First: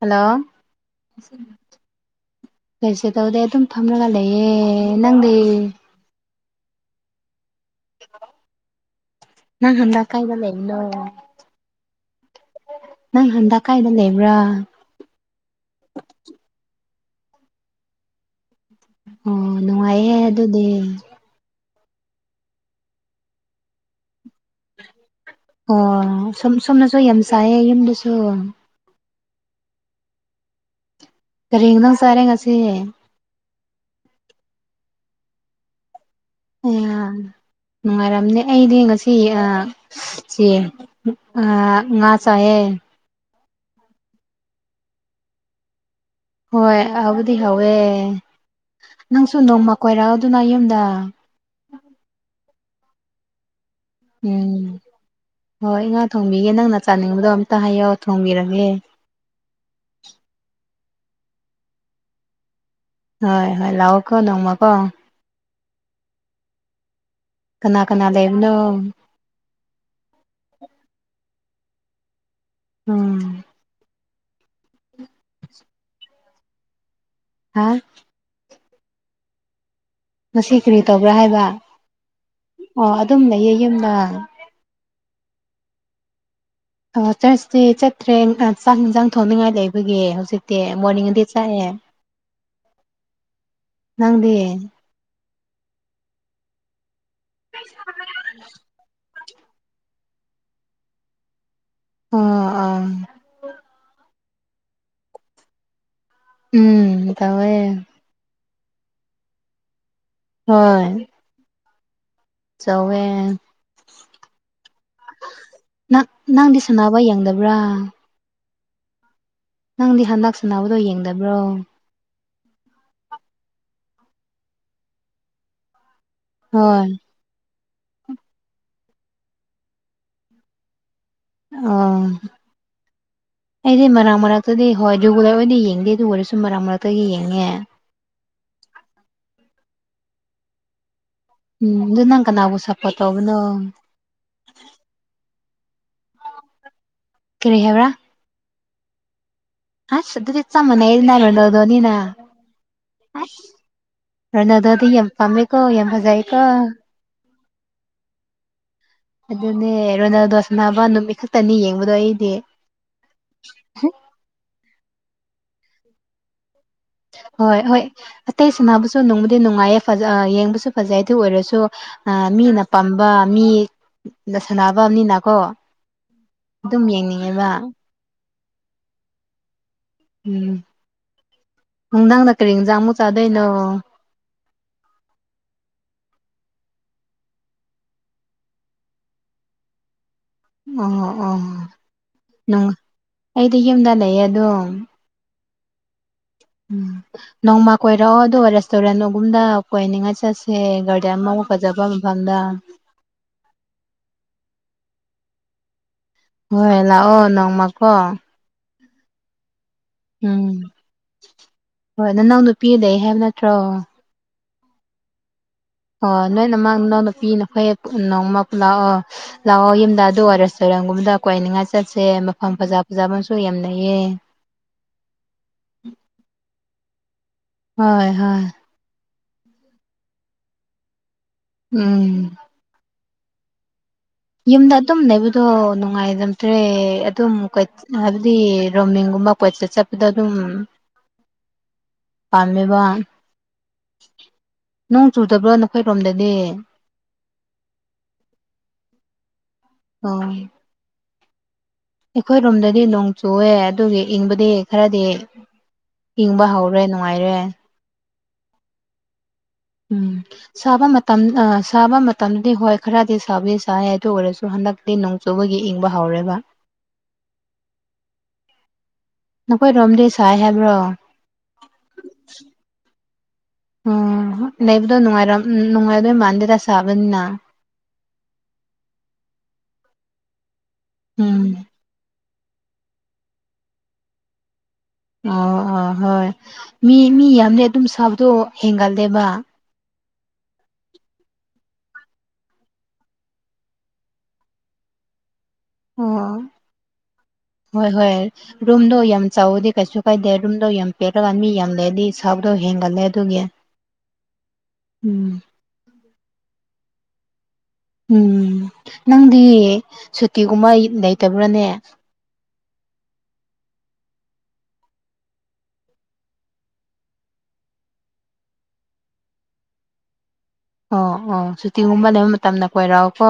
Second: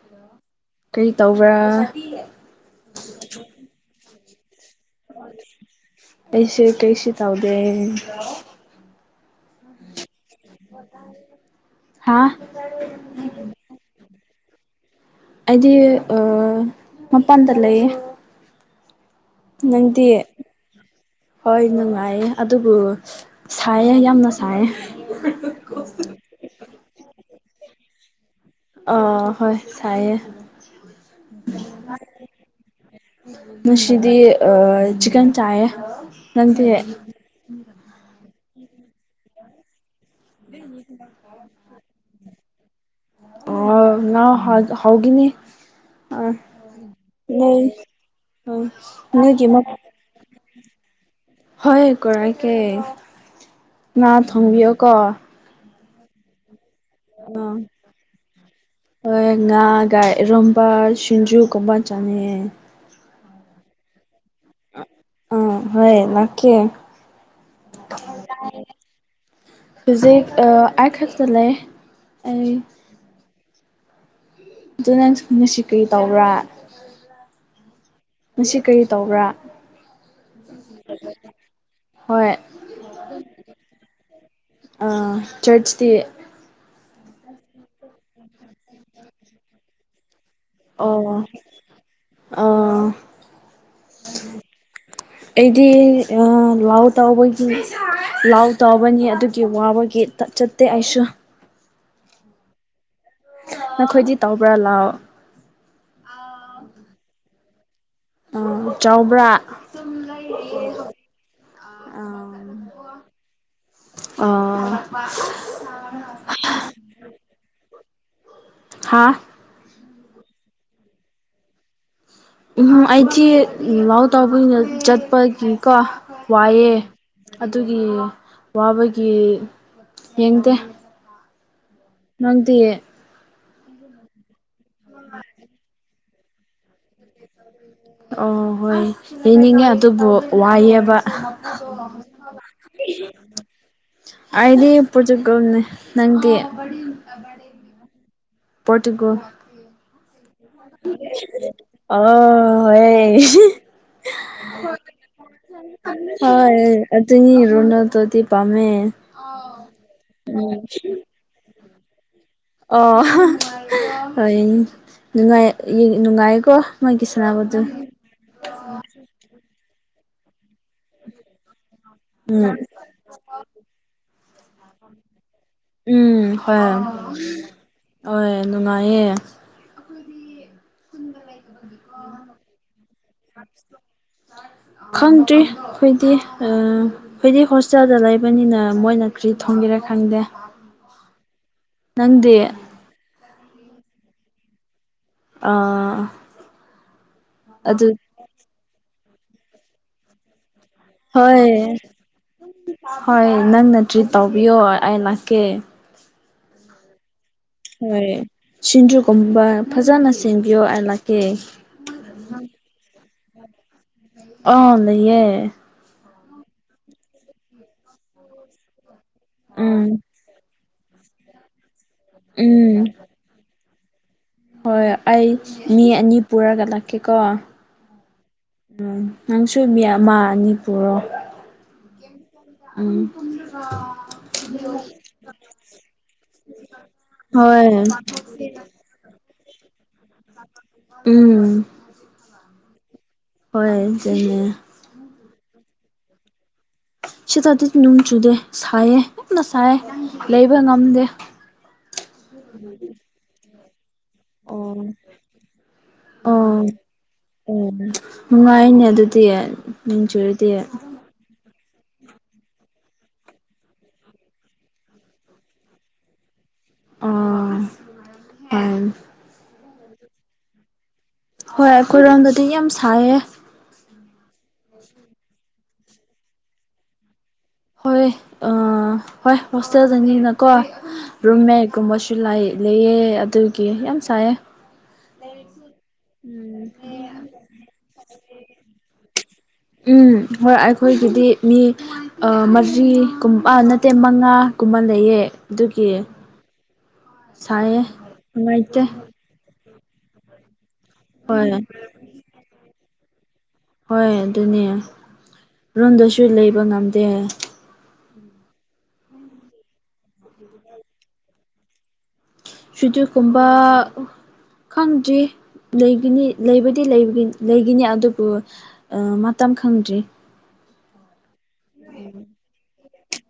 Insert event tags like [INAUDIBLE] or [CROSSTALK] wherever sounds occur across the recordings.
hello ꯀꯔꯤ ꯇꯧꯕ꯭ꯔꯥ ꯀꯩꯁꯨꯇꯧꯗꯦ ꯑꯗꯨꯝ ꯐꯝꯂꯒ ꯂꯩꯌꯦ ꯑꯦ ꯅꯪꯗꯤ ꯑꯩꯁꯦ ꯀꯩꯁꯨ ꯇꯥꯎꯗꯦ ꯅꯪ ꯍꯟꯗꯛ ꯀꯥꯏꯗ ꯂꯩ ꯅꯣ ꯍꯥ ꯅꯪ ꯍꯟꯗꯛ ꯀꯥꯏꯗ ꯂꯩꯕ꯭ꯔꯥ ꯑꯩꯗꯤ ꯑ ꯃꯄꯥꯟꯗ ꯂꯩꯌꯦ ꯑꯣ ꯅꯪꯗꯤ ꯅꯨꯡꯉꯥꯏꯌꯦ ꯑꯗꯨꯗꯤ ꯍꯣꯏ ꯅꯨꯡꯉꯥꯏꯌꯦ ꯑꯗꯨꯕꯨ ꯁꯥꯏꯌꯦ ꯌꯥꯝꯅ ꯁꯥꯏꯌꯦ ꯑꯣ ꯁꯨꯝ ꯁꯣꯝꯅꯁꯨ ꯌꯥꯝ ꯁꯥꯏꯌꯦ ꯌꯨꯝꯗꯁꯨ ꯑ ꯍꯣꯏ ꯁꯥꯏꯌꯦ ꯀꯔꯤ ꯏꯟꯖꯥꯡ ꯆꯥꯔꯦ ꯉꯁꯤ ꯉꯁꯤꯗꯤ ꯑ ꯆꯤꯀꯟ ꯆꯥꯏꯌꯦ ꯅꯪꯗꯤ ꯑꯌꯥ ꯅꯨꯡꯉꯥꯏꯔꯝꯅꯤ ꯑꯩꯗꯤ ꯉꯁꯤ ꯌꯥ ꯆꯦꯡ ꯑ ꯉꯥ ꯆꯥꯏꯌꯦ ꯑ ꯉꯥ ꯍꯥꯠ ꯍꯥꯎꯒꯤꯅꯤ ꯑꯥ ꯍꯣꯏ ꯑꯍꯥꯎꯕꯨꯗꯤ ꯅꯣꯏ ꯍꯥꯎꯋꯦ ꯑꯥ ꯅꯪꯁꯨ ꯅꯣꯏꯒꯤ ꯃ ꯅꯣꯡꯃ ꯀꯣꯏꯔꯛ ꯎꯗꯨꯅ ꯌꯨꯝꯗ ꯍꯣꯏ ꯀꯣꯔꯥꯛꯀꯦ ꯎꯝ ꯍꯣꯏ ꯉꯥ ꯊꯣꯡꯕꯤꯒꯦ ꯅꯪꯅ ꯆꯥꯅꯤꯡꯕꯗꯣ ꯑꯥ ꯑꯝꯇ ꯍꯥꯏꯌꯣ ꯊꯣꯡꯕꯤꯔꯒꯦ ꯍꯣꯏ ꯉꯥꯥꯒ ꯏꯔꯣꯝꯕ ꯁꯤꯡꯖꯨ ꯀꯨꯝꯕ ꯆꯥꯅꯤꯡꯉꯦ ꯍꯣꯏ ꯍꯣꯏ ꯂꯥꯛꯑꯣꯀꯣ ꯅꯣꯡꯃꯀꯣ ꯑ ꯍꯣꯏ ꯂꯥꯛꯀꯦ ꯀꯅꯥ ꯀꯅꯥ ꯂꯩꯕꯅꯣ ꯍꯨꯖꯤꯛ ꯑ ꯑꯩ ꯈꯛꯇꯥ ꯂꯩ ꯑꯩ ꯎꯝ ꯑꯗꯨ ꯅꯪ ꯉꯁꯤ ꯀꯔꯤ ꯇꯧꯕ꯭ꯔꯥ ꯍꯥꯥ ꯉꯁꯤ ꯀꯔꯤ ꯇꯧꯕ꯭ꯔꯥ ꯉꯁꯤ ꯀꯔꯤ ꯇꯧꯕ꯭ꯔꯥ ꯍꯥꯏꯕ ꯍꯣꯏ ꯑ ꯑꯗꯨꯝ ꯂꯩꯌꯦ ꯌꯨꯝꯗ ꯑꯥ ꯆꯔꯆꯇꯤ ꯑꯥ ꯆꯔꯆꯇꯤ ꯆꯠꯇ꯭ꯔꯦ ꯆꯥꯛ ꯏꯟꯖꯥꯡ ꯊꯣꯡꯅꯤꯡꯉꯥꯏ ꯂꯩꯕꯒꯤ ꯍꯧꯖꯤꯛ ꯇꯦ ꯃꯣꯔꯅꯤꯡꯗꯤ ꯑꯣ ꯆꯠꯂꯦ ꯅꯪꯗꯤ ꯑꯩꯗꯤ ꯑ ꯂꯥꯏ ꯇꯧꯕꯒꯤ ꯂꯥꯏ ꯇꯧ ꯃꯅꯤ ꯑꯗꯨꯒꯤ ꯋꯥꯕꯒꯤ ꯑꯃꯇ ꯆꯠꯇꯦ ꯑꯩꯁꯨ ꯑꯥ ꯑꯥ ꯅꯈꯣꯏꯗꯤ ꯇꯧꯕ꯭ꯔꯥ ꯂꯥꯎ ꯎꯝ ꯇꯧꯋꯦ ꯑ ꯆꯥꯎꯕ꯭ꯔꯥ ꯑꯥ ꯆꯧꯋꯦ ꯅꯪ ꯅꯪꯗꯤ ꯁꯅꯥꯅꯕ ꯌꯦꯡꯗꯕ꯭ꯔꯥ ꯍꯥꯥ ꯅꯪꯗꯤ ꯍꯟꯗꯛ ꯁꯅꯕꯗꯣ ꯌꯦꯡꯗꯕ꯭ꯔꯣ ꯎꯝ ꯑꯩꯗꯤ ꯂꯥꯎ ꯇꯥꯎꯕꯅꯤꯅ ꯆꯠꯄꯒꯤꯀꯣ ꯋꯥꯏꯌꯦ ꯍꯣꯏ ꯑꯗꯨꯒꯤ ꯋꯥꯕꯒꯤ ꯌꯦꯡꯗꯦ ꯑꯣ ꯅꯪꯗꯤ ꯑꯩꯗꯤ ꯃꯔꯥꯛ ꯃꯔꯥꯛꯇꯗꯤ ꯍꯣꯏ ꯔꯤꯒꯨꯂꯔ ꯑꯣꯏꯅ ꯌꯦꯡꯗꯦ ꯑꯗꯨ ꯑꯣꯏꯔꯁꯨ ꯃꯔꯛ ꯃꯔꯛꯇꯒꯤ ꯌꯦꯡꯉꯦ ꯑꯣ ꯍꯣꯏ ꯌꯦꯡꯅꯤꯡꯉꯦ ꯑꯗꯨꯕꯨ ꯋꯥꯏꯌꯦꯕ ꯎꯝ ꯑꯗꯨ ꯅꯪ ꯀꯅꯥꯕꯨ ꯁꯞꯄꯣꯠ ꯇꯧꯕꯅꯣ ꯑꯩꯗꯤ ꯄꯣꯔꯇꯨꯒꯜꯅꯦ ꯅꯪꯗꯤ ꯀꯔꯤ ꯍꯥꯏꯕ꯭ꯔꯥ ꯄꯣꯔꯇꯨꯒꯜ ꯑꯁ ꯑꯗꯨꯗꯤ ꯆꯞ ꯃꯥꯟꯅꯩ ꯅ ꯔꯣꯅꯥꯜꯗꯣꯅꯤꯅꯥ ꯑꯣ ꯍꯣꯏ ꯑꯩꯁ ꯔꯣꯅꯥꯜꯗꯣꯗꯤ ꯌꯥꯝ ꯄꯥꯝꯃꯦꯀꯣ ꯌꯥꯝ ꯐꯖꯩꯀꯣ ꯍꯣꯏ ꯑꯗꯨꯅꯤ ꯔꯣꯅꯥꯜꯗꯣꯗꯤ ꯄꯥꯝꯃꯦ ꯑꯗꯨꯅꯦ ꯔꯣꯅꯥꯜꯗꯣ ꯎꯝ ꯁꯥꯟꯅꯕ ꯅꯨꯃꯤꯠ ꯈꯠꯇꯅꯤ ꯌꯦꯡꯕꯗꯣ ꯑꯩꯗꯤ ꯑꯣ ꯍ ꯍꯣꯏ ꯅꯨꯡꯉꯥꯏ ꯌꯦꯡ ꯅꯨꯡꯉꯥꯏꯀꯣ ꯃꯥꯒꯤ ꯍꯣꯏ ꯁꯥꯟꯅꯕꯗꯣ ꯍꯣꯏ ꯑꯇꯩ ꯁꯥꯟꯅꯕꯁꯨ ꯅꯨꯡꯕꯨꯗꯤ ꯅꯨꯡꯉꯥꯏꯌꯦ ꯐꯖꯥ ꯑ ꯌꯦꯡꯕꯁꯨ ꯐꯖꯩ ꯑꯗꯨ ꯑꯣꯏꯔꯁꯨ ꯑ ꯎꯝ ꯃꯤꯅ ꯄꯥꯝꯕ ꯃꯤ ꯅ ꯁꯥꯟꯅꯕꯅꯤꯅꯥꯀꯣ ꯗꯨꯝ ꯌꯦꯡꯅꯤꯡꯉꯦꯕ ꯑꯣꯏ ꯅꯨꯡꯉꯥꯏꯌꯦ ꯎꯝ ꯅꯨꯡꯗꯥꯡꯗ ꯀꯔꯤ ꯏꯟꯖꯥꯡ ꯃꯨꯛ ꯆꯥꯗꯣꯏꯅꯣ ꯈꯪꯗ꯭ꯔꯤ ꯈꯣꯏꯗꯤ ꯑ ꯈꯣꯏꯗꯤ ꯍꯣꯁꯇꯦꯜꯗ ꯂꯩꯕꯅꯤꯅ ꯃꯣꯏꯅ ꯀ꯭ꯔꯤ ꯊꯣꯡꯒꯦꯔꯥ ꯈꯪꯗꯦ ꯑꯣ ꯑꯣ ꯅꯪꯗꯤ ꯅꯨꯡ ꯑꯩꯗꯤ ꯌꯨꯝꯗ ꯂꯩꯌꯦ ꯑꯗꯨꯝ ꯑꯥ ꯎꯝ ꯅꯣꯡꯃ ꯑꯗꯨ ꯀꯣꯏꯔꯛꯑꯣ ꯑꯗꯨꯒ ꯔꯦꯁꯇꯨꯔꯦꯟꯗꯒꯨꯝꯗ ꯀꯣꯏꯅꯤꯡꯉꯥꯏ ꯆꯠꯁꯦ ꯒꯥ ꯗꯦꯝꯃꯧ ꯍꯣꯏ ꯐꯖꯕ ꯃꯐꯝꯗ ꯍꯣꯏ ꯅꯪꯅ ꯇ꯭ꯔꯤꯠ ꯇꯧꯕꯤꯌꯣ ꯑꯩ ꯂꯥꯛꯀꯦ ꯍꯣꯏ ꯂꯥꯛꯑꯣ ꯅꯣꯡꯃꯥ ꯍꯣꯏꯌꯦ ꯁꯤꯡꯖꯨꯒꯨꯝꯕ ꯐꯖꯅ ꯎꯝ ꯁꯦꯝꯕꯤꯌꯣ ꯑꯩ ꯂꯥꯛꯀꯦ ꯍꯣꯏ ꯅꯅꯥꯎ ꯅꯨꯄꯤ ꯂꯩ ꯍꯥꯏꯕ ꯅꯠꯇ꯭ꯔꯣ ꯑꯧ ꯂꯩꯌꯦ ꯑꯣ ꯅꯣꯏ ꯅꯃꯥꯡꯅꯥꯎꯅꯨꯄꯤ ꯅꯈꯣꯏ ꯅꯣꯡꯃ ꯂꯥꯛꯑꯣ ꯂꯥꯛꯑꯣ ꯎꯝ ꯌꯨꯝꯗ ꯑꯗꯨ ꯑꯣꯏꯔꯁ [UNINTELLIGIBLE] ꯒꯨꯝꯕꯗ ꯀ꯭ꯣꯏꯅꯤꯡꯉꯥꯏ ꯆꯠꯁꯦ ꯃꯐꯝ ꯎꯝ ꯐꯖ ꯐꯖꯥꯕꯁꯨ ꯌꯥꯝ ꯂꯩꯩꯌꯦ ꯍꯣꯏ ꯑꯩ ꯃꯤ ꯑꯅꯤ ꯄꯨꯔꯒ ꯂꯥꯛꯀꯦꯀꯣ ꯍꯣꯏ ꯍꯣꯏ ꯎꯝ ꯅꯪꯁꯨ ꯃꯤ ꯑꯃꯥ ꯑꯅꯤ ꯄꯨꯔꯣ ꯎꯝ ꯎꯝ [UNINTELLIGIBLE] ꯌꯨꯝꯗ ꯑꯗꯨꯝ ꯂꯩꯕꯗꯣ ꯅꯨꯡꯉꯥꯏꯔꯝꯗ꯭ꯔꯦ ꯑꯗꯨꯝ ꯍꯣꯏ [UNINTELLIGIBLE] ꯗꯤ ꯔꯣꯝꯃꯤꯡꯒꯨꯝꯕ ꯀꯣꯏꯆꯠ ꯆꯠꯄꯗꯣ ꯑꯗꯨꯝ ꯎꯝ ꯄꯥꯝꯃꯦꯕ ꯍꯣꯏ ꯆꯦꯅꯦ ꯅꯣꯡ ꯆꯨꯗꯕ꯭ꯔꯣ ꯅꯈꯣꯏꯔꯣꯝꯗꯗꯤ ꯁꯤꯗꯗꯤ ꯅꯨꯡ ꯆꯨꯗꯦ ꯁꯥꯏꯌꯦ ꯌꯥꯝꯅ ꯁꯥꯏ ꯂꯩꯕ ꯉꯝꯗꯦ ꯑꯩꯈꯣꯏ ꯔꯣꯝꯗꯗꯤ ꯅꯣꯡ ꯆꯨꯋꯦ ꯑꯗꯨꯒꯤ ꯏꯪꯕꯗꯤ ꯑꯣ ꯈꯔꯗꯤ ꯏꯪꯕ ꯑꯣ ꯍꯧꯔꯦ ꯅꯨꯡꯉꯥꯏꯔꯦ [UNINTELLIGIBLE] ꯅꯨꯡꯉꯥꯏꯅꯦ ꯑꯗꯨꯗꯤ ꯅꯣꯡ ꯎꯝ ꯆꯨꯔꯗꯤ ꯁꯥꯕ ꯃꯠ ꯇꯝ ꯑꯥ ꯁꯥꯕ ꯃꯇꯝꯗꯤ ꯍꯣꯏ ꯈꯔꯗꯤ ꯁꯥꯕꯤ ꯁꯥꯏ ꯑꯗꯨ ꯑꯣꯏꯔꯁꯨ ꯍꯟꯗꯛꯇꯤ ꯅꯣꯡ ꯆꯨꯕꯒꯤ ꯏꯪꯕ ꯍꯧꯔꯦꯕ ꯑꯣ ꯑꯝ ꯅꯈꯣꯏꯔꯣꯝꯗꯤ ꯁꯥꯏ ꯍꯥꯏꯕ꯭ꯔꯣ ꯍꯣꯏ ꯑꯩꯈꯣꯏꯔꯣꯝꯗꯗꯤ ꯌꯥꯝ ꯁꯥꯏꯌꯦ ꯎꯝ ꯂꯩꯕꯗꯣ ꯅꯨꯡꯉꯥꯏꯔꯝ ꯅꯨꯡꯉꯥꯏꯗꯣꯏ ꯃꯥꯟꯗꯦꯗ ꯁꯥꯕꯅꯤꯅ ꯍꯣꯏ ꯑ ꯍꯣꯏ ꯍꯣꯁꯇꯦꯜꯗꯅꯤꯅꯀꯣ ꯔꯨꯝ ꯎꯝ ꯃꯦꯠꯀꯨꯝꯕꯁꯨ ꯂꯩ ꯂꯩꯌꯦ ꯑꯗꯨꯒꯤ ꯌꯥꯝ ꯁꯥꯏꯌꯦ ꯑ ꯑ ꯍꯣꯏ ꯎꯝ ꯃꯤ ꯃꯤ ꯌꯥꯝꯃꯗꯤ ꯑꯗꯨꯝ ꯁꯥꯕꯗꯣ ꯍꯦꯟꯒꯠꯂꯦꯕ ꯎꯝ ꯍꯣꯏ ꯑꯩꯈꯣꯏꯒꯤꯗꯤ ꯃꯤ ꯑ ꯃꯔꯤꯒꯨꯝ ꯅꯠꯇꯦ ꯃꯉꯥꯒꯨꯝꯕ ꯂꯩꯌꯦ ꯑꯗꯨꯒꯤ ꯑꯣ ꯁꯥꯏꯌꯦ ꯍꯣꯏ ꯍꯣꯏ ꯅꯨꯡꯉꯥꯏꯇꯦ ꯔꯨꯝꯗꯣ ꯌꯥꯝ ꯆꯥꯎꯋꯗꯤ ꯀꯩꯁꯨ ꯀꯥꯏꯗꯦ ꯔꯨꯝꯗꯣ ꯌꯥꯝ [UNINTELLIGIBLE] ꯃꯤ ꯍꯣꯏ ꯌꯥꯝ ꯂꯩꯔꯗꯤ ꯁꯥꯕꯗꯣ ꯍꯦꯟꯒꯠꯂꯦ ꯑꯗꯨꯒꯤ ꯍꯣꯏ ꯑꯗꯨꯅꯦ ꯎꯝ ꯔꯨꯝꯗꯁꯨ ꯂꯩꯕ ꯉꯝꯗꯦ ꯎꯝ ꯅꯪꯗꯤ ꯁꯨꯇꯤꯒꯨꯝꯕ ꯌꯨꯝ ꯂꯩꯇꯕ꯭ꯔꯥꯅꯦ ꯁꯨꯇꯤ ꯀꯨꯝꯕ ꯈꯪꯗ꯭ꯔꯤ ꯂꯩꯒꯤꯅꯤ ꯂꯩꯕꯗꯤ ꯂꯩꯒꯤꯟ ꯂꯩꯒꯤꯅꯤ ꯑꯗꯨꯕꯨ ꯑ ꯃꯇꯝ ꯈꯪꯗ꯭ꯔꯤ ꯑꯣ ꯑꯣ ꯁꯨꯇꯤꯒꯨꯝꯕ ꯂꯩꯕ ꯃꯇꯝꯗ ꯀꯣꯏꯔꯛꯑꯣꯀꯣ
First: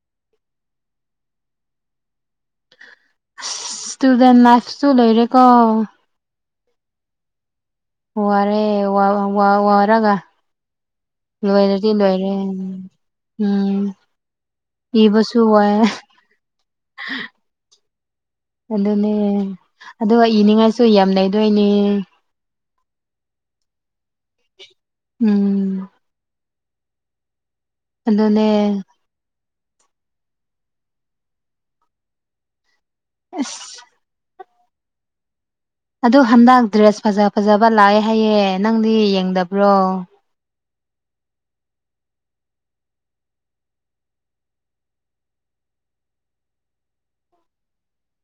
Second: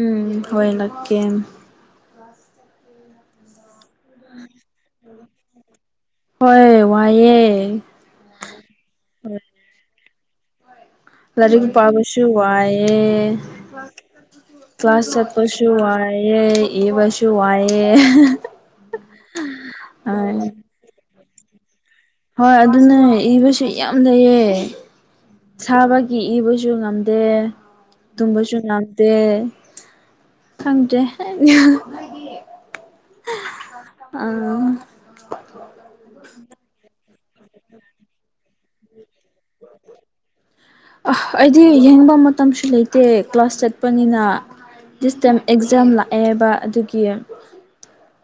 ꯎꯝ ꯍꯣꯏ ꯂꯛꯀꯦ ꯏꯁꯇꯨꯗꯦꯟ ꯂꯥꯏꯐꯁꯨ ꯂꯣꯏꯔꯦꯀꯣ ꯍꯣꯏ ꯋꯥꯏꯌꯦ ꯋꯥꯔꯦ ꯋꯥ ꯋꯥ ꯋꯥꯔꯒ ꯂꯥꯏꯔꯤꯛ ꯂꯣꯏꯔꯗꯤ ꯄꯥꯕꯁꯨ ꯂꯣꯏꯔꯦ ꯋꯥꯏꯌꯦ ꯎꯝ ꯀ꯭ꯂꯥꯁ ꯆꯠꯄꯁꯨ ꯋꯥꯏ ꯂꯩꯌꯦ ꯏꯕꯁꯨ ꯋꯥꯏꯌꯦ ꯑꯗꯨꯅꯦ ꯑꯗꯨꯒ ꯍꯣꯏ ꯏꯅꯤꯡꯉꯥꯏꯁꯨ ꯌꯥꯝ ꯂꯩꯗꯣꯏꯅꯦ ꯍꯣꯏ ꯑꯗꯨꯅꯦ ꯏꯕꯁꯨ ꯌꯥꯝ ꯂꯩꯌꯦ ꯎꯝ ꯁꯥꯕꯒꯤ ꯏꯕꯁꯨ ꯉꯝꯗꯦ ꯑꯗꯨꯅꯦ ꯇꯨꯝꯕꯁꯨ ꯉꯝ ꯇꯦ ꯈꯪꯗꯦ ꯑꯁ ꯑꯥ ꯑꯗꯣ ꯍꯟꯗꯛ ꯗ꯭ꯔꯦꯁ ꯐꯖ ꯐꯖꯕ ꯂꯥꯛꯑꯦ ꯍꯥꯏꯌꯦ ꯅꯪꯗꯤ ꯌꯦꯡꯗꯕ꯭ꯔꯣ ꯑ ꯑꯩꯗꯤ ꯌꯦꯡꯕ ꯃꯇꯝꯁꯨ ꯂꯩꯇꯦ ꯀ꯭ꯂꯥꯁ ꯆꯠꯄꯅꯤꯅ ꯗꯤꯁ ꯇꯥꯏꯝ ꯑꯦꯛꯖꯥꯝ ꯂꯥꯛꯑꯦꯕ ꯑꯗꯨꯒꯤ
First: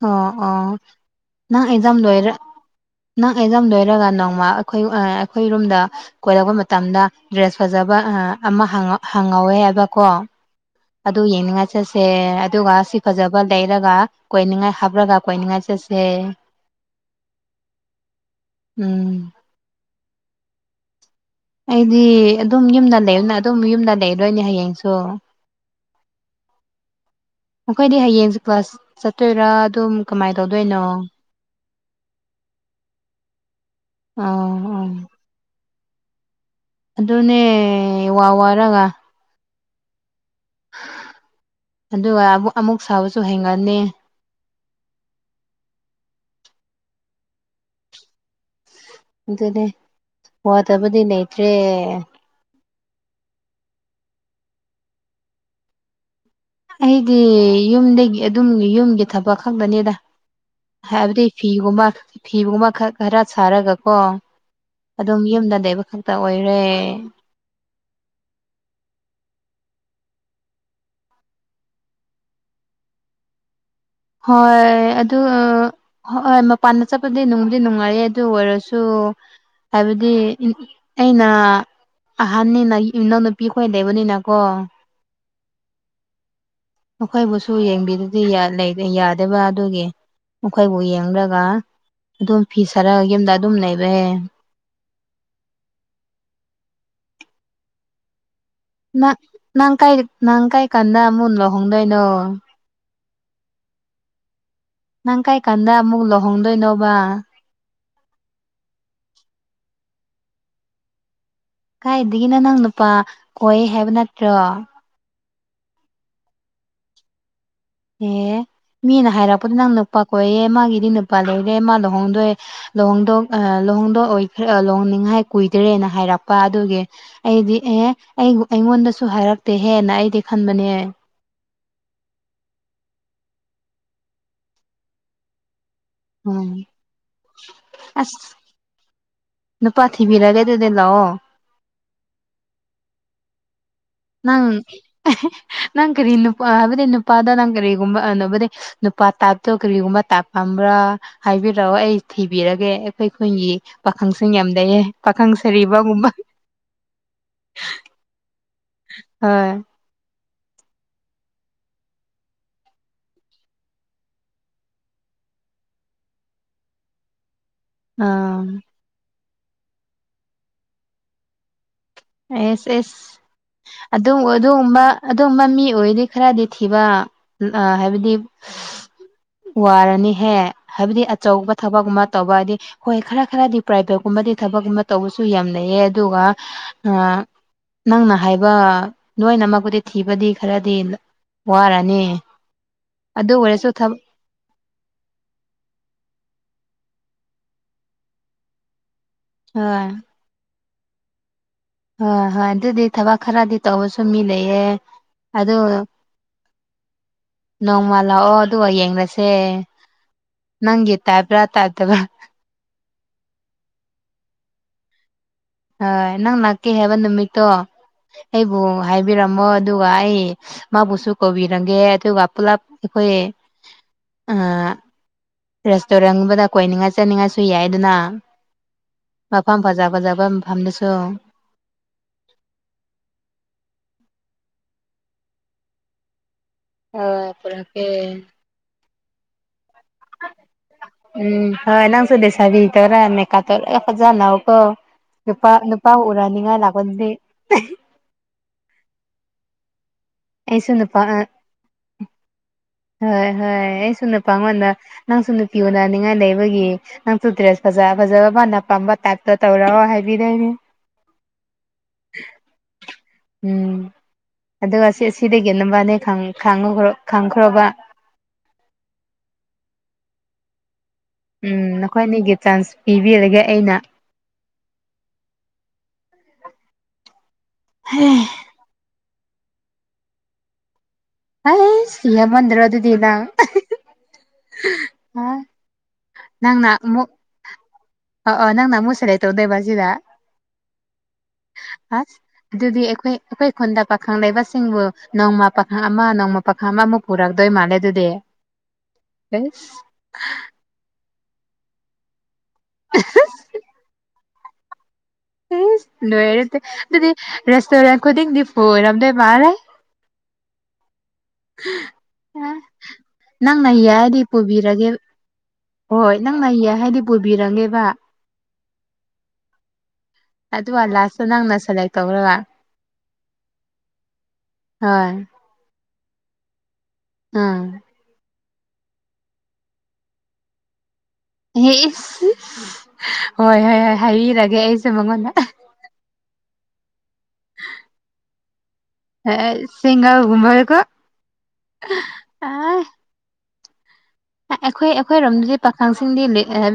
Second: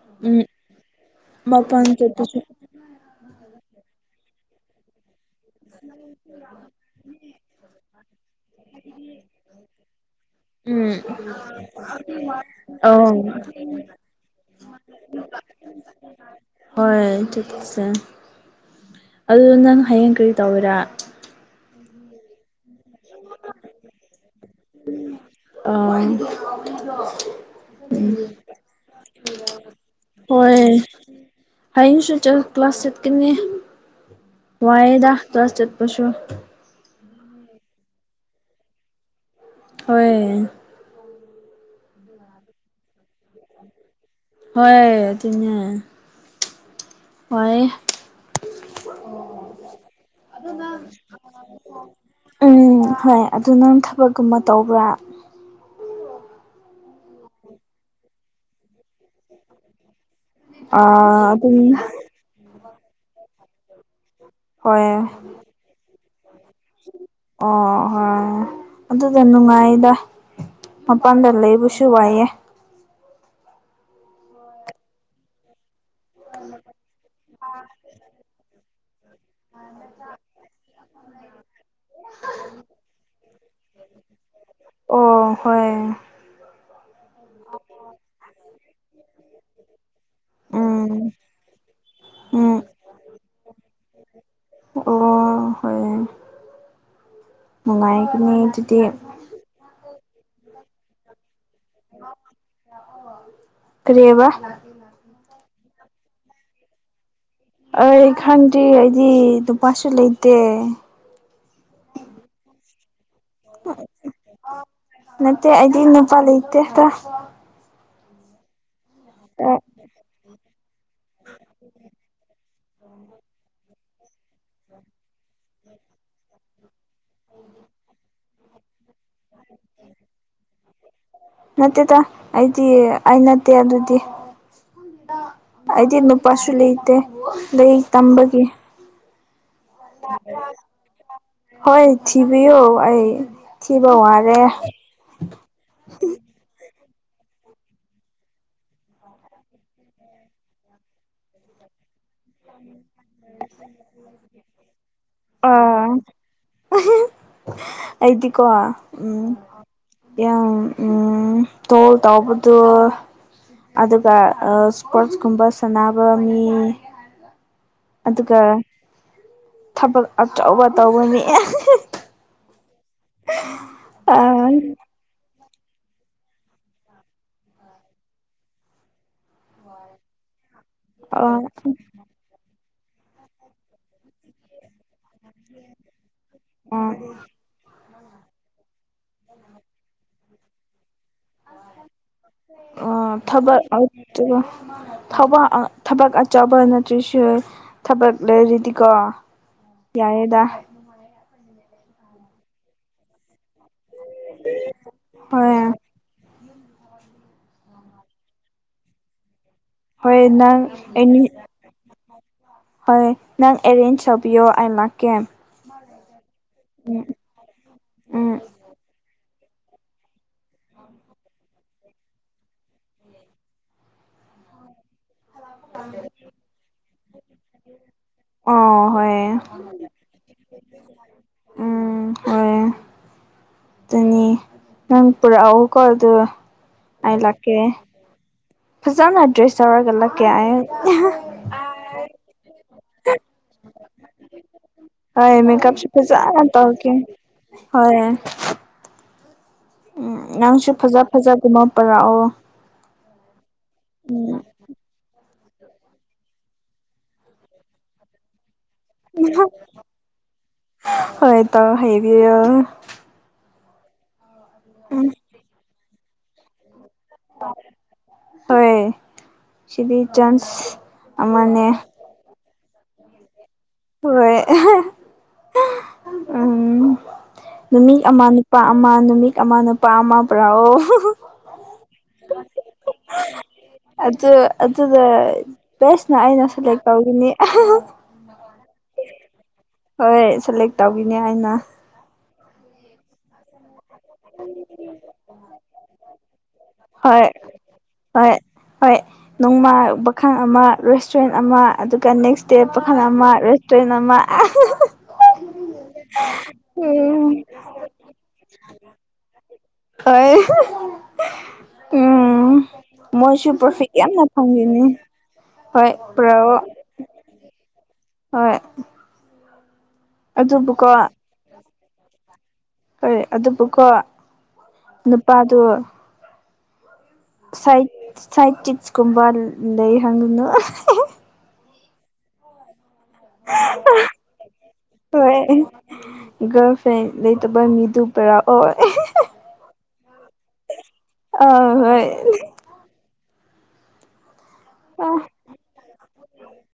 ꯑꯣ ꯎꯝ ꯑꯣ ꯅꯪ ꯃꯄꯥꯟ ꯑꯦꯛꯖꯝ ꯂꯣꯏꯔ ꯆꯠꯄꯁꯨ ꯅꯪ ꯑꯦꯖꯥꯝ ꯂꯣꯏꯔꯒ ꯅꯣꯡꯃ ꯑꯩꯈꯣꯏ ꯑ ꯑꯩꯈꯣꯏ ꯔꯣꯝꯗ ꯀꯣꯏꯔꯛꯄ ꯃꯇꯝꯗ ꯗ꯭ꯔꯦꯁ ꯐꯖꯕ ꯑ ꯑꯃ ꯍꯥꯡꯍꯧ ꯍꯥꯡꯉꯧꯋꯦꯕꯀꯣ ꯎꯝ ꯑꯗꯨ ꯌꯦꯡꯅꯤꯡꯉꯥꯏ ꯆꯠꯁꯦ ꯑꯗꯨꯒ ꯁꯤ ꯑꯧ ꯐꯖꯕ ꯂꯩꯔꯒ ꯀꯣꯏ ꯅꯤꯡꯉꯥꯏ ꯍꯥꯞꯔꯒ ꯀꯣꯏꯅꯤꯡꯉꯥꯏ ꯆꯠꯁꯦ ꯍꯣꯏ ꯎꯝ ꯗꯨ ꯅꯪ ꯍꯌꯦꯡ ꯀꯔꯤ ꯇꯧꯋꯤꯔꯥ ꯑꯩꯗꯤ ꯑꯗꯨꯝ ꯌꯨꯝꯗ ꯂꯩꯕꯅ ꯑꯗꯨꯝ ꯌꯨꯝꯗ ꯂꯩꯗꯣꯏꯅꯦ ꯍꯌꯦꯡꯁꯨ ꯑꯥ ꯃꯈꯣꯏꯗꯤ ꯍꯌꯦꯡꯁꯦ ꯀ꯭ꯂꯥꯁ ꯆꯠꯇꯣꯏꯔꯥ ꯑꯗꯨꯝ ꯀꯃꯥꯏ ꯍꯣꯏ ꯇꯧꯗꯣꯏꯅꯣ ꯍꯌꯦꯡꯁꯨ ꯆꯜ ꯀ꯭ꯂꯥꯁ ꯆꯠꯀꯅꯤ ꯑꯣ ꯑꯣ ꯋꯥꯏꯋꯦꯗꯥ ꯀ꯭ꯂꯥꯁ ꯆꯠꯄꯁꯨ ꯑꯗꯨꯅꯦ ꯋꯥ ꯋꯥꯔꯒ ꯍꯣꯏ ꯑꯗꯨꯒ ꯑꯃꯨ ꯑꯃꯨꯛ ꯁꯥꯎꯕꯁꯨ ꯍꯦꯟꯒꯠꯅꯤ ꯍꯣꯏ ꯑꯗꯨꯅꯦ ꯋꯥꯌꯦ ꯑꯗꯨꯅꯦ ꯋꯥꯗꯕꯗꯤ ꯂꯩꯇ꯭ꯔꯦ ꯎꯝ ꯍꯣꯏ ꯑꯗꯨ ꯅꯪ ꯊꯕꯛꯀꯨꯝꯕ ꯇꯧꯕ꯭ꯔꯥ ꯑꯩꯒꯤ ꯌꯨꯝꯗꯒꯤ ꯑꯗꯨꯝ ꯌꯨꯝꯒꯤ ꯊꯕꯛ ꯈꯛꯇꯅꯤꯗ ꯍꯥꯏꯕꯗꯤ ꯑꯥ ꯑꯗꯨꯝ ꯐꯤꯒꯨꯝꯕ ꯐꯤꯒꯨꯝꯕ ꯈꯛ ꯈꯔ ꯁꯥꯔꯒꯀꯣ ꯍꯣꯏ ꯑꯗꯨꯝ ꯌꯨꯝꯗ ꯂꯩꯕ ꯈꯛꯇ ꯑꯣꯏꯔꯦ ꯑꯣ ꯍꯣꯏ ꯑꯗꯨꯗ ꯅꯨꯡꯉꯥꯏꯗ ꯃꯄꯝꯗ ꯂꯩꯕꯁꯨ ꯋꯥꯏꯌꯦ ꯍꯣꯏ ꯑꯗꯨ ꯍꯣ ꯑꯣ ꯃꯄꯥꯟꯗ ꯆꯠꯄꯗꯤ ꯅꯨꯡꯕꯨꯗꯤ ꯅꯨꯡꯉꯥꯏꯌꯦ ꯑꯗꯨ ꯑꯣꯏꯔꯁꯨ ꯍꯥꯏꯕꯗꯤ ꯑꯩꯅ ꯑꯍꯟꯅꯤꯅ ꯏꯅꯥꯎ ꯅꯨꯄꯤ ꯈꯣꯏ ꯂꯩꯕꯅꯤꯅ ꯀꯣ ꯑꯣ ꯍꯣꯏ ꯃꯈꯣꯏꯕꯨꯁꯨ ꯌꯦꯡꯕꯤꯗꯗꯤ ꯌꯥ ꯂꯩꯗꯦ ꯌꯥꯗꯕ ꯑꯗꯨꯒꯤ ꯃꯈꯣꯏꯕꯨ ꯎꯝ ꯌꯦꯡꯔꯒ ꯑꯗꯨꯝ ꯐꯤ ꯎꯝ ꯁꯥꯔꯒ ꯌꯨꯝꯗ ꯑꯗꯨꯝ ꯂꯩꯕꯌꯦ ꯑꯣ ꯍꯣꯏ ꯅꯨꯡꯉꯥꯏꯒꯅꯤ ꯗꯨꯗꯤ ꯅꯪ ꯀꯥꯏ ꯅꯪ ꯀꯥꯏꯀꯥꯟꯗ ꯑꯃꯨ ꯂꯨꯍꯣꯡꯗꯣꯏꯅꯣ ꯀꯔꯤꯕ ꯅꯪ ꯀꯥꯏ ꯀꯥꯟꯗ ꯑꯃꯨ ꯂꯨꯍꯣꯡꯗꯣꯏꯅꯣꯕ ꯑꯩ ꯈꯪꯗ꯭ꯔꯤ ꯑꯩꯗꯤ ꯅꯨꯄꯥꯁꯨ ꯂꯩꯇꯦ ꯀꯥꯏꯗꯒꯤꯅꯣ ꯅꯪ ꯅꯨꯄꯥ ꯀꯣꯏ ꯍꯥꯏꯕ ꯅꯠꯇ꯭ꯔꯣ ꯅꯠꯇꯦ ꯑꯩꯗꯤ ꯅꯨꯄꯥ ꯂꯩꯇꯦꯗ ꯑꯦ ꯃꯤꯅ ꯍꯥꯏꯔꯛꯄꯗ ꯅꯪ ꯅꯨꯄꯥ ꯀꯣꯏꯌꯦ ꯃꯥꯒꯤꯗꯤ ꯅꯨꯄꯥ ꯂꯩꯔꯦ ꯃꯥ ꯂꯨꯍꯣꯡꯗꯣꯑꯦ ꯂꯨꯍꯣꯡꯗꯣꯛ ꯂꯨꯍꯣꯡꯗꯣꯛꯑꯣꯏ ꯂꯨꯍꯣꯡꯅꯤꯡꯉꯥꯏ ꯀꯨꯏꯗ꯭ꯔꯦꯅ ꯍꯥꯏꯔꯛꯄ ꯑꯗꯨꯒꯤ ꯑꯩꯗꯤ ꯑꯦ ꯑꯩ ꯑꯩꯉꯣꯟꯗꯁꯨ ꯍꯥꯏꯔꯛꯇꯦꯍꯦꯅ ꯑꯩꯗꯤ ꯈꯟꯕꯅꯦ ꯅꯠꯇꯦꯗ ꯑꯩꯗꯤ ꯑꯩ ꯅꯠꯇꯦ ꯑꯗꯨꯗꯤ ꯑꯩꯗꯤ ꯅꯨꯄꯥꯁꯨ ꯎꯝ ꯂꯩꯇꯦ ꯂꯥꯏꯔꯤꯛ ꯑꯁ ꯇꯝꯕꯒꯤ ꯅꯨꯄꯥ ꯊꯤꯕꯤꯔꯒꯦ ꯑꯗꯨꯗꯤ ꯂꯥꯛꯑꯣ ꯍꯣꯏ ꯊꯤꯕꯤꯌꯣ ꯑꯩ ꯊꯤꯕ ꯋꯥ ꯅꯪ ꯅꯪ ꯀꯔꯤ ꯅꯨꯄꯥ ꯍꯥꯏꯕꯗꯤ ꯅꯨꯄꯥꯗ ꯅꯪ ꯀꯔꯤꯒꯨꯝꯕ [UNINTELLIGIBLE] ꯅꯨꯄꯥ ꯇꯥꯏꯞꯇꯣ ꯀꯔꯤꯒꯨꯝꯕ ꯇꯥꯏꯞꯒꯨꯝꯕ꯭ꯔꯥ ꯍꯥꯏꯕꯤꯔꯛꯑꯣ ꯑꯩ ꯊꯤꯕꯤꯔꯒꯦ ꯑꯩꯈꯣꯏ ꯈꯨꯟꯒꯤ ꯄꯥꯈꯪꯁꯤꯡ ꯌꯥꯝ ꯂꯩꯩꯌꯦ ꯄꯥꯈꯪ ꯁꯔꯤꯕꯒꯨꯝꯕ ꯑꯩꯗꯤ ꯀꯣ ꯎꯝ ꯍꯣꯏ ꯎꯝ ꯇꯣꯜ ꯇꯧꯕꯗꯣ ꯑꯗꯨꯒ ꯁ꯭ꯄꯣꯔ꯭ꯠ ꯒꯨꯝꯕ ꯁꯥꯟꯅꯕ ꯃꯤ [INAUDIBLE] ꯑꯥ ꯑꯗꯨꯒ ꯊꯕꯛ ꯑꯆꯧꯕ ꯇꯧꯕ ꯃꯤ ꯑꯦꯁ ꯑꯦꯁ ꯑꯗꯨ ꯑꯗꯨꯒꯨꯝꯕ ꯑꯗꯨꯝꯕ ꯃꯤ ꯑꯣꯏꯔꯗꯤ ꯈꯔꯗꯤ ꯊꯤꯕ ꯍꯥꯏꯕꯗꯤ ꯋꯥꯔꯅꯤꯍꯦ ꯍꯥꯏꯕꯗꯤ ꯑꯆꯧꯕ ꯊꯕꯛꯒꯨꯝꯕ ꯇꯧꯕꯗꯤ ꯍꯣꯏ ꯈꯔ ꯈꯔꯗꯤ ꯄ꯭ꯔꯥꯏꯕꯦꯠ ꯒꯨꯝꯕꯗꯤ ꯊꯕꯛ ꯑꯃ ꯇꯧꯕꯁꯨ ꯌꯥꯝ ꯂꯩꯩꯌꯦ ꯑꯗꯨꯒ ꯑꯥ ꯅꯪꯅ ꯍꯥꯏꯕ ꯅꯣꯏꯅꯃꯛꯄꯨꯗꯤ ꯊꯤꯕꯗꯤ ꯈꯔꯗꯤ ꯋꯥꯔꯅꯤ ꯑꯣ ꯑꯗꯨ ꯊꯕꯛ ꯑꯣꯏꯔꯁꯨ [UNINTELLIGIBLE] ꯊꯕꯛ ꯊꯕꯛ ꯑꯆꯧꯕ ꯅꯠꯇ꯭ꯔꯁꯨ ꯊꯕꯛ ꯂꯩꯔꯗꯤꯀꯣ ꯍꯣꯏ ꯌꯥꯏꯗ ꯍꯣꯏ ꯍꯣꯏ ꯑꯗꯨꯗꯤ ꯊꯕꯛ ꯈꯔꯗꯤ ꯇꯧꯕꯁꯨ ꯃꯤ ꯂꯩꯌꯦ ꯑꯗꯨ ꯍꯣꯏ ꯅꯣꯡꯃ ꯂꯥꯛꯑꯣ ꯑꯗꯨꯒ ꯌꯦꯡꯉꯁꯦ ꯍꯣꯏ ꯅꯪ ꯅꯪꯒꯤ ꯑꯦꯅꯤ ꯇꯥꯏꯞꯔ ꯇꯥꯏꯞꯇꯕ ꯍꯣꯏ ꯅꯪ ꯑꯦꯔꯦꯟꯖ ꯇꯧꯕꯤꯌꯣ ꯑꯩ ꯂꯥꯛꯀꯦ ꯍꯣꯏ ꯅꯪ ꯂꯥꯛꯀꯦ ꯍꯥꯏꯕ ꯎꯝ ꯅꯨꯃꯤꯠꯇꯣ ꯎꯝ ꯑꯩꯕꯨ ꯍꯥꯏꯕꯤꯔꯛ ꯃꯣ ꯑꯗꯨꯒ ꯑꯩ ꯃꯥꯕꯨꯁꯨ ꯀꯧꯕꯤꯔꯝꯒꯦ ꯑꯗꯨꯒ ꯄꯨꯂꯞ ꯑꯈꯣꯏ ꯑꯥ ꯔꯦꯁ꯭ꯇꯣꯔꯦꯟ꯭ꯠ ꯒꯨꯝꯕꯗ ꯀꯣꯏꯅꯤꯡꯉꯥꯢ ꯆꯠꯅꯤꯡꯉꯥꯢꯁꯨ ꯌꯥꯏꯗꯅ ꯑꯣ ꯍꯣꯏ ꯃꯐꯝ ꯐꯖ ꯐꯖꯕ ꯐꯝꯗꯁꯨ ꯎꯝ ꯍꯣꯏ ꯑꯗꯨꯅꯤ ꯅꯪ ꯄꯨꯔꯛꯑꯣꯀꯣ ꯑꯗꯨ ꯍꯣꯢ ꯄꯨꯔꯛꯒꯦ ꯐꯖꯥꯅ ꯗ꯭ꯔꯦꯁ ꯇꯧꯔꯒ ꯂꯥꯛꯒꯦ ꯑꯩꯩ ꯎꯝ ꯍꯣꯏ ꯅꯪꯁꯨ ꯂꯩꯁꯥꯕꯤ ꯇꯧꯔꯒ ꯃꯦꯀꯥꯞ ꯇꯣ ꯐꯖꯅꯕ ꯒꯣ ꯍꯣꯏ ꯅꯨꯄꯥ ꯃꯦꯀꯞꯁꯨ ꯅꯨꯄꯥ ꯎꯔꯥꯅꯤꯡꯉꯥꯏ ꯂꯥꯛꯄꯗꯤ ꯍꯣꯢꯌꯦ ꯅꯪꯁꯨ ꯑꯩꯁꯨ ꯅꯨꯄꯥ ꯐꯖ ꯐꯖꯕ ꯄꯨꯔꯛꯑꯣ ꯍꯣꯏ ꯍꯣꯏ ꯑꯩꯁꯨ ꯅꯨꯄꯥ ꯎꯝ ꯉꯣꯟꯗ ꯅꯪꯁꯨ ꯅꯨꯄꯤ ꯎꯅꯅꯤꯡꯉꯥꯏ ꯂꯩꯕꯒꯤ ꯅꯪꯁꯨ ꯗ꯭ꯔꯦꯁ ꯐꯖ ꯐꯖꯕ ꯃꯅꯥ ꯄꯥꯝꯕ ꯇꯥꯢꯞꯇ ꯇꯧꯔꯛꯑꯣ ꯍꯥꯏꯕꯤꯗꯨꯢꯅꯦ ꯍꯣꯏ ꯇꯧ ꯍꯥꯏꯕꯤꯌꯣ ꯎꯝ ꯑꯗꯨꯒ ꯑꯁꯤ ꯎꯝ ꯑꯁꯤꯗꯒꯤ ꯅꯝꯕꯅꯤ ꯈꯪ ꯈꯪꯉꯣ ꯈꯪꯈ꯭ꯔꯣꯕ ꯍꯣꯏ ꯁꯤꯗꯤ ꯆꯥꯟꯁ ꯎꯝ ꯑꯃꯅꯦ ꯅꯈꯣꯏꯅꯤꯒꯤ ꯆꯥꯟꯁ ꯄꯤꯕꯤꯔꯒꯦ ꯑꯩꯅ ꯍꯣꯏ ꯎꯝ ꯅꯨꯃꯤꯠ ꯑꯃ ꯅꯨꯄꯥ ꯑꯃ ꯅꯨꯃꯤꯠ ꯑꯃ ꯅꯨꯄꯥ ꯑꯃ ꯄꯨꯔꯥꯑꯣ ꯍꯩꯁ ꯂꯦꯃꯟꯗ꯭ꯔꯥ ꯑꯗꯨꯗꯤ ꯅꯪ ꯑꯗꯨ ꯑꯗꯨꯗ ꯕꯦꯁꯅ ꯑꯩꯅ ꯅꯪꯅ ꯁꯂꯦꯛ ꯑꯃꯨꯛ ꯇꯧꯒꯅꯤ ꯑ ꯑ ꯅꯪꯅ ꯑꯃꯨꯛ ꯁꯦꯂꯦꯛ ꯇꯧꯗꯣꯏꯕ ꯁꯤꯗ ꯍꯣꯏ ꯁꯦꯂꯦꯛ ꯇꯧꯒꯤꯅꯤ ꯑꯩꯅ ꯑꯁ ꯑꯗꯨꯗꯤ ꯑꯩꯈꯣꯏ ꯑꯩꯈꯣꯏ ꯈꯨꯟꯗ ꯄꯥ ꯈꯪꯩ ꯂꯩꯕꯁꯤꯡꯕꯨ ꯅꯣꯡꯃ ꯄꯥꯈꯪ ꯑꯃ ꯅꯣꯡꯃ ꯄꯥꯈꯪ ꯑꯃꯃꯨꯛ ꯍꯣꯏ ꯄꯨꯔꯛꯗꯣꯏ ꯃꯥꯜꯂꯦ ꯑꯗꯨꯗꯤ ꯍꯣꯏ ꯍꯣꯏ ꯅꯣꯡꯃ ꯑꯦꯁ ꯄꯥꯥꯈꯪ ꯑꯃ ꯔꯦꯁꯇꯨꯔꯦꯟ ꯑꯃ ꯑꯗꯨꯒ ꯅꯦꯛꯁ ꯗꯦ ꯄꯥꯈꯪ ꯑꯃ ꯔꯦꯁꯇꯨꯔꯦꯟ ꯑꯃ ꯏꯁ ꯂꯣꯏꯔꯦꯇꯦ ꯑꯗꯨꯗꯤ ꯎꯝ ꯔꯦꯁꯇꯨꯔꯦꯟ ꯈꯨꯗꯤꯡꯗꯤ ꯐꯨ ꯑꯣꯏꯔꯝꯗꯣꯏ ꯃꯥꯜꯂꯦ ꯍꯣꯏ ꯎꯝ ꯃꯣꯏꯁꯨ ꯅꯪꯅ ꯄ꯭ꯔꯣꯐꯤꯛ ꯌꯥꯏꯗꯤ ꯌꯥꯝꯅ ꯐꯪꯒꯤꯅꯤ ꯄꯨꯕꯤꯔꯒꯦ ꯍꯣꯏ ꯅꯪꯅ ꯌꯥꯏ ꯍꯥꯏꯗꯤ ꯄꯨꯕꯤꯔꯅꯦꯕ ꯍꯣꯏ ꯑꯗꯨꯒ ꯑꯗꯨꯕꯨꯀꯣ ꯂꯥꯁꯇ ꯅꯪꯅ ꯁꯦꯂꯦꯛ ꯇꯧꯔꯒ ꯀꯔꯤ ꯑꯗꯨꯕꯨꯀꯣ ꯍꯣꯏ ꯅꯨꯄꯥꯗꯣ ꯎꯝ ꯁꯥꯏꯠ ꯁꯥꯏꯠ ꯆꯤꯛꯁꯀꯨꯝꯕ ꯂꯩꯍꯪꯒꯅꯨ ꯑꯦ ꯏꯁ ꯍꯣꯏ ꯍꯣꯏ ꯍꯣꯏ ꯍꯥꯏꯕꯤꯔꯒꯦ ꯑꯩꯁꯨ ꯃꯉꯣꯟꯗ ꯍꯣꯏ ꯒꯔꯜ ꯐ꯭ꯔꯦꯟ ꯂꯩꯇꯕ ꯃꯤꯗꯨ ꯄꯔꯥꯑꯣ ꯑꯦ [UNINTELLIGIBLE] ꯑ ꯍꯣꯏ ꯑꯦ ꯑꯩꯈꯣꯏ ꯑꯩꯈꯣꯏꯔꯣꯝꯗꯨꯗꯤ ꯄꯥꯈꯪꯁꯤꯡꯗꯤ ꯂꯦꯛ